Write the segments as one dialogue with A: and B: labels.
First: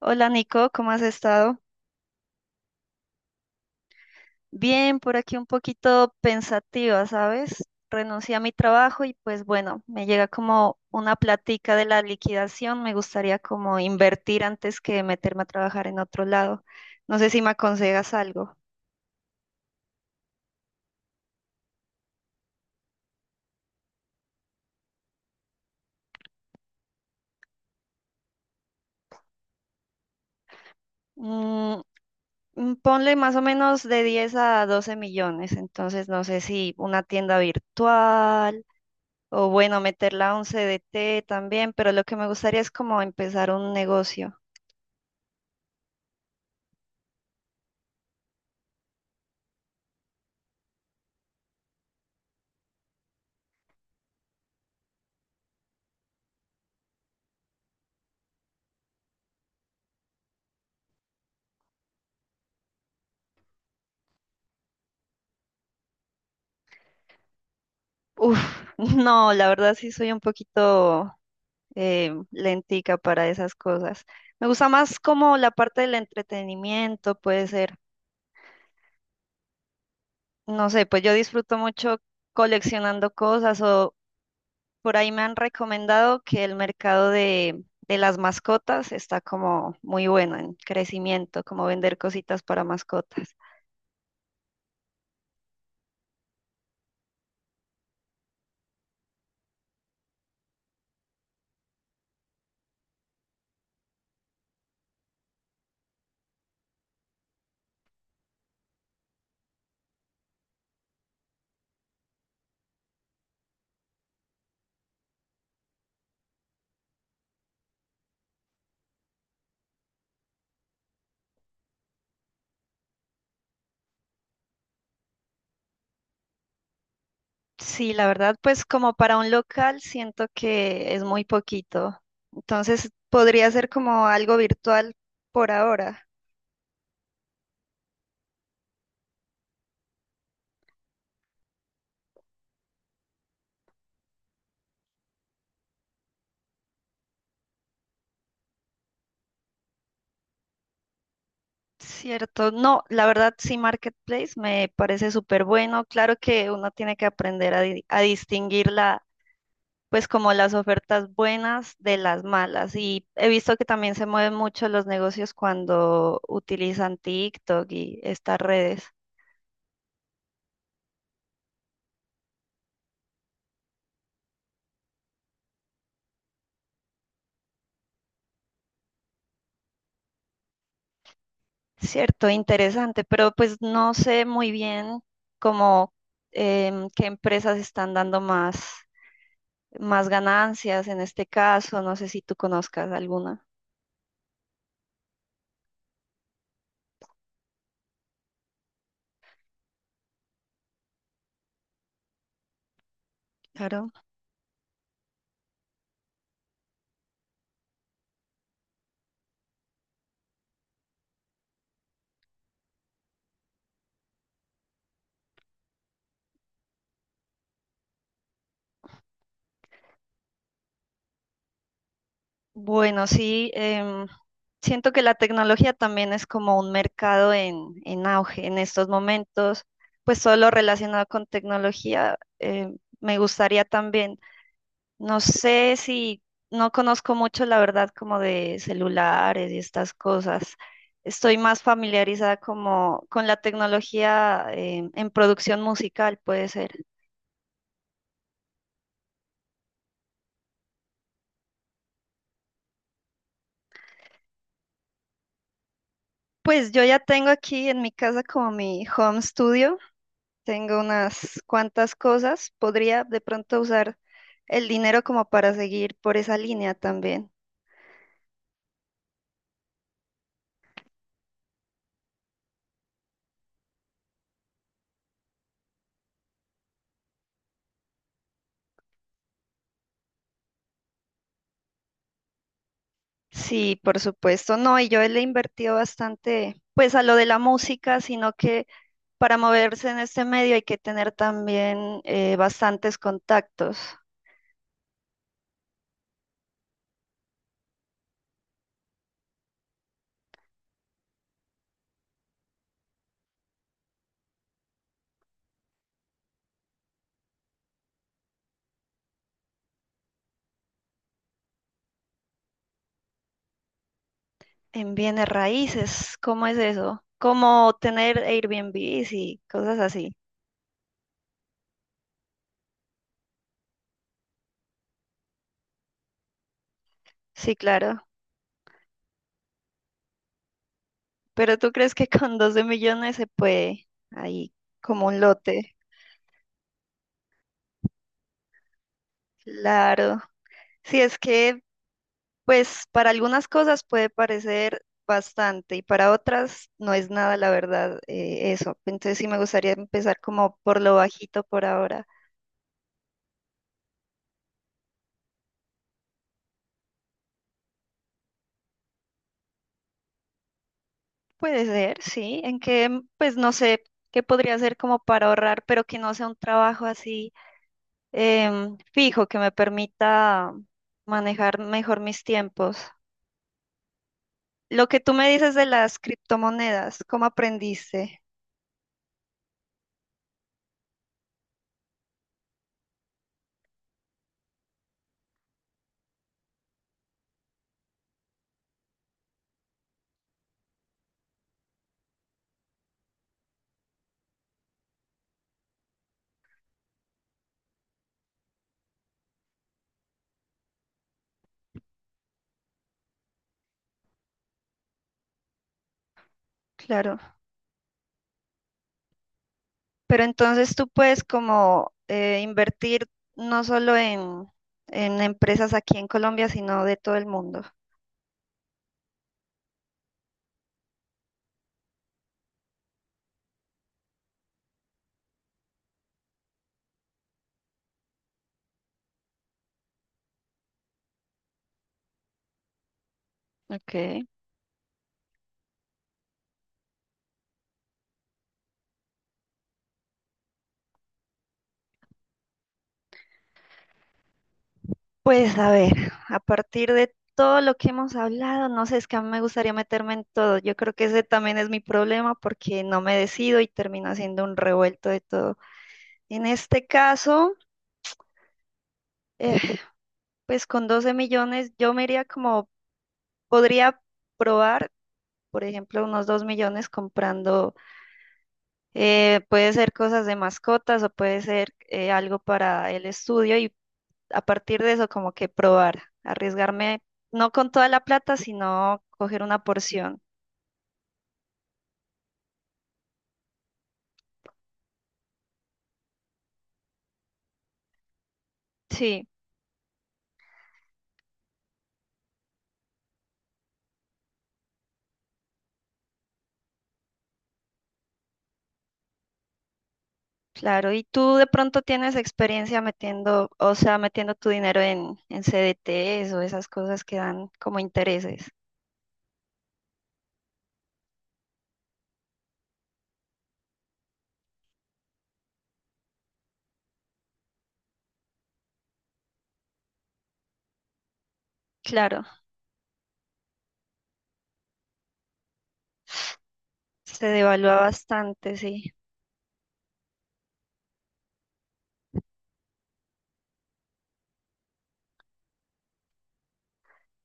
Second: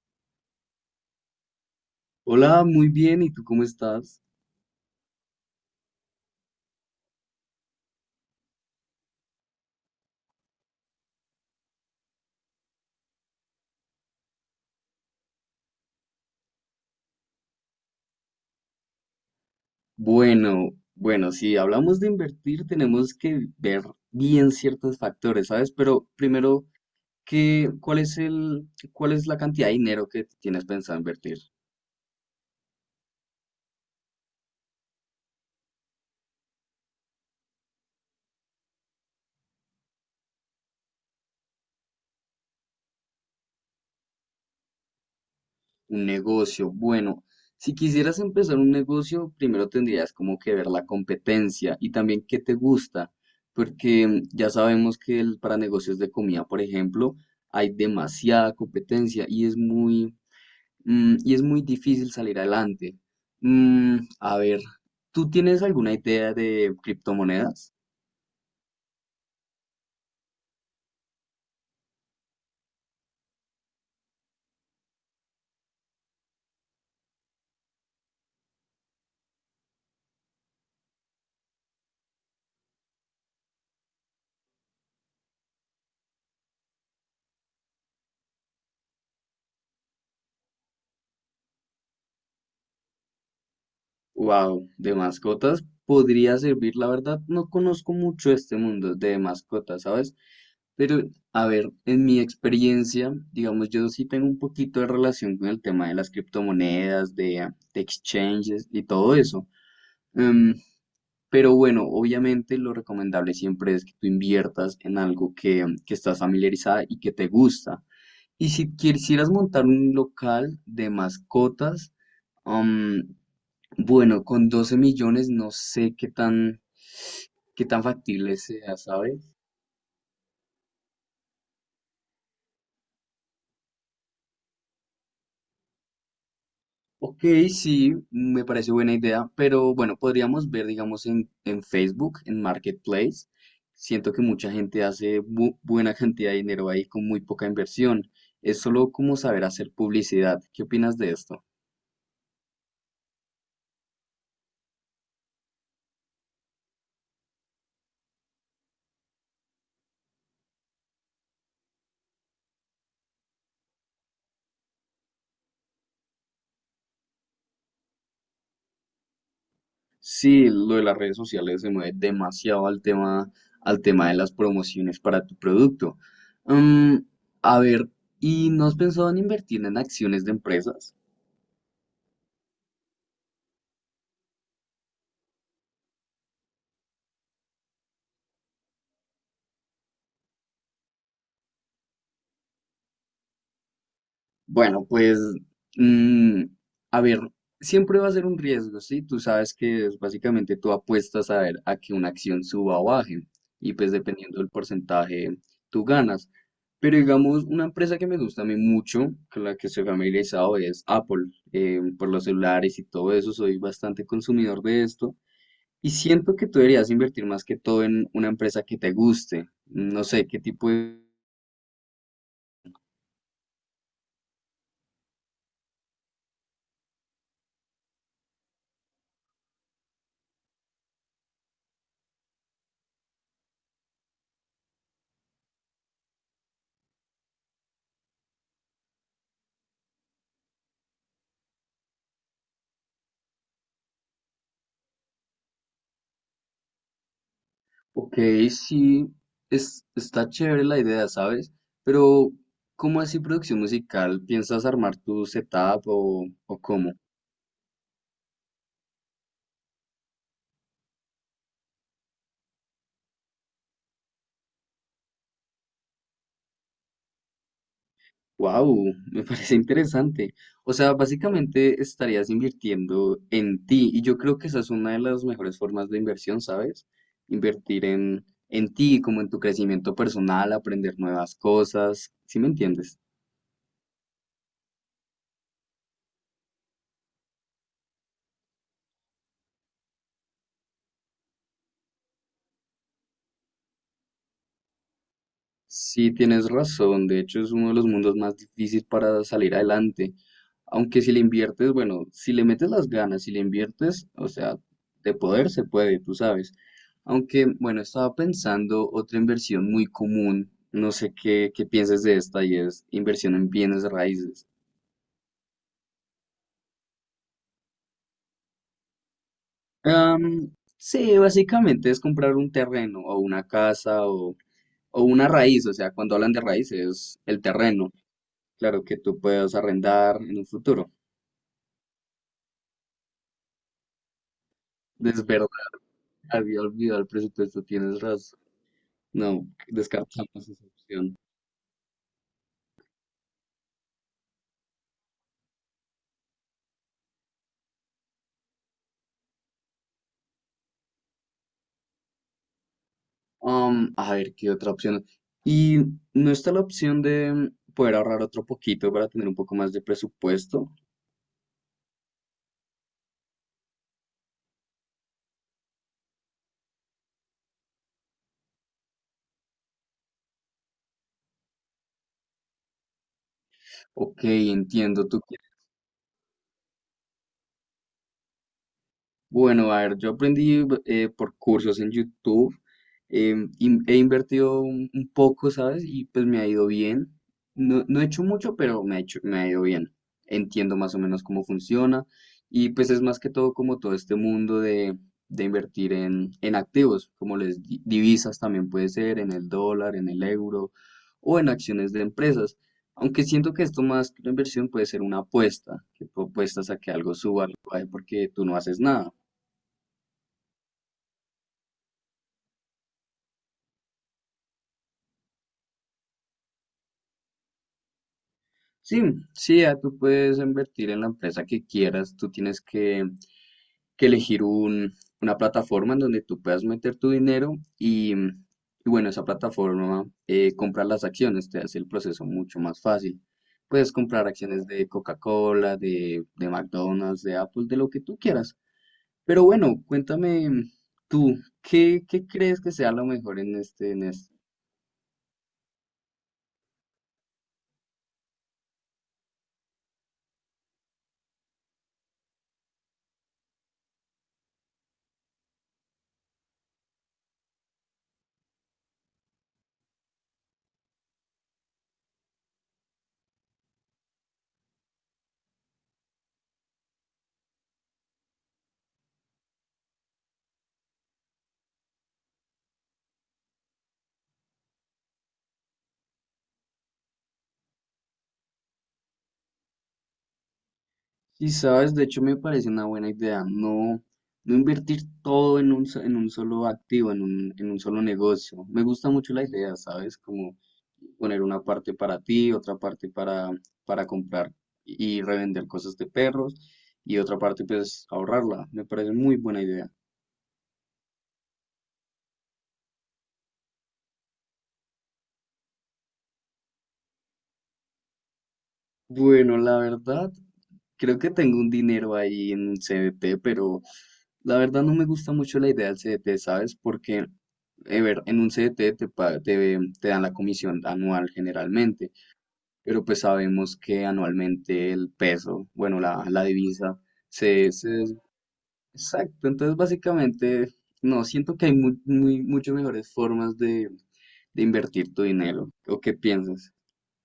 A: Hola Nico, ¿cómo has estado?
B: Hola, muy bien, ¿y tú cómo estás?
A: Bien, por aquí un poquito pensativa, ¿sabes? Renuncié a mi trabajo y pues bueno, me llega como una platica de la liquidación, me gustaría como invertir antes que meterme a trabajar en otro lado. No sé si me aconsejas algo.
B: Bueno, bueno, si hablamos de invertir, tenemos que ver bien ciertos factores, ¿sabes? Pero primero, ¿qué, cuál es el, cuál es la cantidad de dinero que tienes pensado invertir?
A: Mm, Ponle más o menos de 10 a 12 millones, entonces no sé si una tienda virtual o bueno, meterla a un CDT también, pero lo que me gustaría es como empezar un negocio.
B: Un negocio, bueno, si quisieras empezar un negocio, primero tendrías como que ver la competencia y también qué te gusta, porque ya sabemos que para negocios de comida, por ejemplo, hay demasiada competencia y es muy difícil salir adelante. A ver, ¿tú tienes alguna idea de criptomonedas?
A: Uf, no, la verdad sí soy un poquito lentica para esas cosas. Me gusta más como la parte del entretenimiento, puede ser. No sé, pues yo disfruto mucho coleccionando cosas o por ahí me han recomendado que el mercado de las mascotas está como muy bueno en crecimiento, como vender cositas para mascotas.
B: Wow, de mascotas podría servir, la verdad, no conozco mucho este mundo de mascotas, ¿sabes? Pero, a ver, en mi experiencia, digamos, yo sí tengo un poquito de relación con el tema de las criptomonedas, de exchanges y todo eso. Em, pero bueno, obviamente lo recomendable siempre es que tú inviertas en algo que estás familiarizada y que te gusta. Y si quisieras montar un local de mascotas, am, bueno, con 12 millones no sé qué tan
A: Sí, la verdad,
B: factible
A: pues
B: sea,
A: como para
B: ¿sabes?
A: un local siento que es muy poquito. Entonces podría ser como algo virtual por ahora,
B: Ok, sí, me parece buena idea, pero bueno, podríamos ver, digamos, en Facebook, en Marketplace. Siento que mucha gente hace buena cantidad de dinero ahí con muy poca inversión. Es solo como saber hacer publicidad. ¿Qué opinas de esto?
A: ¿cierto? No, la verdad sí, Marketplace me parece súper bueno. Claro que uno tiene que aprender a distinguir pues como las ofertas buenas de las malas. Y he visto que también se mueven mucho los negocios cuando utilizan TikTok y estas redes.
B: Sí, lo de las redes sociales se mueve demasiado al tema de las promociones para tu producto. Mm, a ver, ¿y no has pensado en invertir en acciones de empresas?
A: Cierto, interesante, pero pues no sé muy bien cómo qué empresas están dando más ganancias en este caso, no sé si tú conozcas alguna.
B: Bueno, pues, mm, a ver, siempre va a ser un riesgo, ¿sí? Tú sabes que es básicamente tú apuestas a ver a que una acción suba o baje y
A: Claro.
B: pues dependiendo del porcentaje tú ganas. Pero digamos, una empresa que me gusta a mí mucho, con la que estoy familiarizado, es Apple, por los celulares y todo eso, soy bastante consumidor de esto y siento que tú deberías invertir más que todo en una empresa que te guste. No sé qué tipo de.
A: Bueno, sí, em, siento que la tecnología también es como un mercado en auge en estos momentos, pues todo lo relacionado con tecnología, me gustaría también. No sé si no conozco mucho, la verdad, como de celulares y estas cosas. Estoy más familiarizada como con la tecnología en producción musical, puede ser.
B: Ok, sí, está chévere la idea, ¿sabes? Pero, ¿cómo así producción musical? ¿Piensas armar tu setup o
A: Pues yo
B: cómo?
A: ya tengo aquí en mi casa como mi home studio. Tengo unas cuantas cosas. Podría de pronto usar el dinero como para seguir por esa línea también.
B: Wow, me parece interesante. O sea, básicamente estarías invirtiendo en ti y yo creo que esa es una de las mejores formas de inversión, ¿sabes? Invertir en ti, como en tu crecimiento personal, aprender nuevas cosas, ¿sí me entiendes?
A: Sí, por supuesto, no, y yo le he invertido bastante, pues a lo de la música, sino que para moverse en este medio hay que tener también bastantes contactos
B: Sí, tienes razón. De hecho, es uno de los mundos más difíciles para salir adelante. Aunque si le inviertes, bueno, si le metes las ganas, si le inviertes, o sea, de poder se puede, tú sabes. Aunque, bueno, estaba pensando otra inversión muy común. No sé qué pienses de esta y es inversión en bienes raíces.
A: en bienes raíces. ¿Cómo es eso? Como tener Airbnbs y cosas así.
B: Am, sí, básicamente es comprar un terreno o una casa o una raíz. O sea, cuando hablan de raíces, el
A: Sí,
B: terreno.
A: claro.
B: Claro que tú puedes arrendar en un futuro.
A: Pero ¿tú crees que con 12 millones se puede ahí como un
B: Es verdad,
A: lote?
B: había olvidado el presupuesto, tienes razón. No,
A: Claro.
B: descartamos esa
A: Sí,
B: opción.
A: es que pues para algunas cosas puede parecer bastante y para otras no es nada, la verdad, eso. Entonces sí me gustaría empezar como por lo bajito por ahora.
B: Um A ver, ¿qué otra opción? ¿Y no está la opción de poder ahorrar otro poquito para tener un poco más de presupuesto?
A: Puede ser, sí, en que, mm, pues no sé qué podría ser como para ahorrar, pero que no sea un trabajo así fijo, que me permita manejar mejor mis tiempos.
B: Ok,
A: Lo que
B: entiendo.
A: tú
B: ¿Tú?
A: me dices de las criptomonedas, ¿cómo aprendiste?
B: Bueno, a ver, yo aprendí por cursos en YouTube, he invertido un poco, ¿sabes? Y pues me ha ido bien. No, no he hecho mucho, pero me ha ido bien. Entiendo más o menos cómo funciona y pues es más que todo como todo este mundo de invertir en activos, como divisas también puede ser, en el dólar, en el euro o en acciones de empresas. Aunque siento que esto más que una inversión puede ser una apuesta, que tú apuestas a que algo
A: Claro,
B: suba, algo baje, porque tú no haces nada.
A: pero entonces tú puedes como invertir no solo en empresas aquí en Colombia, sino de todo el mundo.
B: Sí, sí, ya tú puedes invertir en la empresa que quieras. Tú tienes que elegir una plataforma en donde tú puedas meter tu dinero y, mm, y bueno, esa plataforma comprar las acciones, te hace el proceso mucho más fácil. Puedes
A: Ok.
B: comprar acciones de Coca-Cola, de McDonald's, de Apple, de lo que tú quieras. Pero bueno, cuéntame tú, ¿qué crees que sea lo mejor en en este.
A: Pues a ver, a partir de todo lo que hemos hablado, no sé, es que a mí me gustaría meterme en todo. Yo creo que ese también es mi problema porque no me decido y termino haciendo un revuelto de todo. En este caso, eh, pues con 12 millones yo me iría como, podría probar, por ejemplo, unos 2 millones comprando, puede ser cosas de mascotas o puede ser algo para el estudio y a partir de eso como que probar, arriesgarme, no con toda la plata, sino coger una porción.
B: Y sabes, de hecho me parece una buena idea, no, no invertir todo en un solo activo, en un solo negocio. Me gusta
A: Sí,
B: mucho la idea, ¿sabes? Como poner una parte para ti, otra parte para comprar y revender cosas de perros y otra parte pues ahorrarla. Me parece muy buena idea.
A: claro. ¿Y tú de pronto tienes experiencia metiendo, o sea, metiendo tu dinero en CDTs o esas cosas que dan como intereses?
B: Bueno, la verdad, creo que tengo un dinero ahí en un CDT, pero la verdad no me gusta mucho la idea del CDT, ¿sabes? Porque, ver, en un CDT te dan la comisión anual generalmente,
A: Claro,
B: pero pues sabemos que anualmente el peso, bueno, la divisa,
A: se
B: se,
A: devalúa
B: se... des-
A: bastante, sí.
B: Exacto, entonces básicamente, no, siento que hay muchas mejores formas de invertir tu dinero. ¿O qué piensas?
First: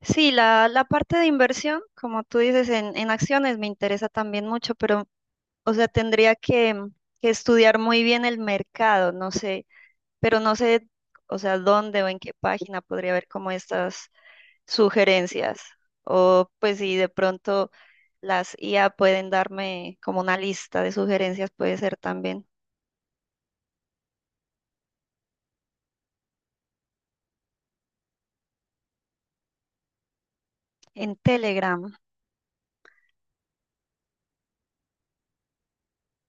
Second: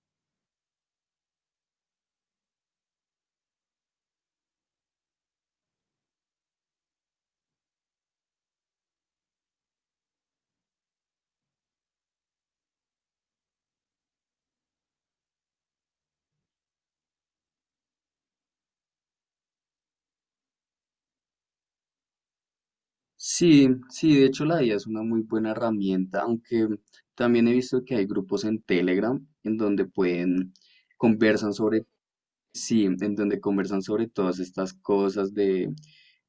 A: Sí, la parte de inversión, como tú dices, en acciones me interesa también mucho, pero, o sea, tendría que estudiar muy bien el mercado, no sé. Pero no sé, o sea, dónde o en qué página podría ver como estas sugerencias. O pues si de pronto las IA pueden darme como una lista de sugerencias, puede ser también
B: Sí, sí, de hecho la IA es una muy buena herramienta, aunque también he visto que hay grupos en Telegram en donde
A: en
B: conversan sobre,
A: Telegram.
B: sí, en donde conversan sobre todas estas cosas, de,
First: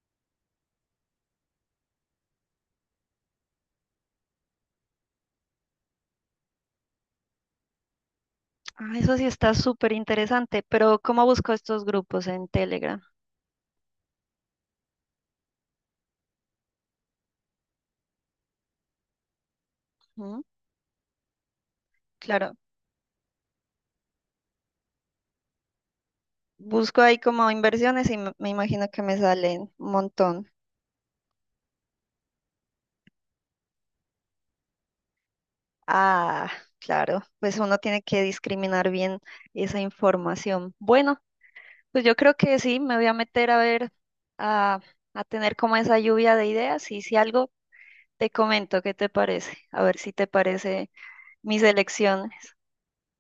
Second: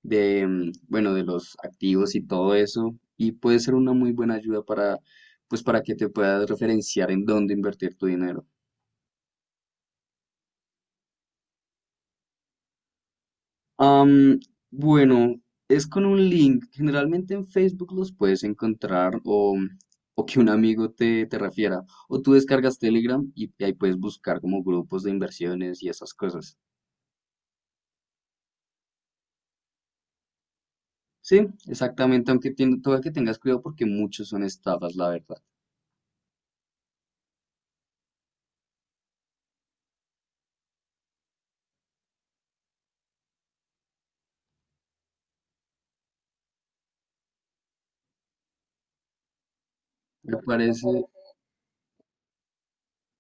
B: de, mm, bueno, de los activos y todo eso, y puede ser una muy buena ayuda para, pues, para que te puedas referenciar en dónde invertir tu dinero.
A: Ah, eso sí está súper interesante, pero ¿cómo busco estos grupos en Telegram?
B: Am, bueno, es con un link. Generalmente en Facebook los puedes encontrar o que
A: ¿Mm?
B: un amigo te refiera. O tú
A: Claro,
B: descargas Telegram y ahí puedes buscar como grupos de inversiones y esas cosas.
A: busco ahí como inversiones y me imagino que me salen un montón.
B: Sí, exactamente, aunque toca que tengas cuidado porque muchos son estafas, la verdad.
A: Ah, claro, pues uno tiene que discriminar bien esa información. Bueno. Pues yo creo que sí, me voy a meter a ver, a, a tener como esa lluvia de ideas y si algo te comento, ¿qué te parece? A ver si te
B: Me parece,
A: parece mis elecciones.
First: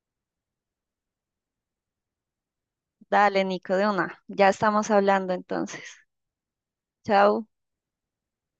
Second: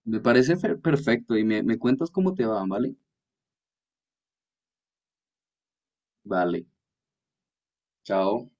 B: me parece perfecto y me cuentas cómo te va, ¿vale?
A: Dale, Nico, de una. Ya estamos hablando entonces.
B: Vale,
A: Chao.
B: chao.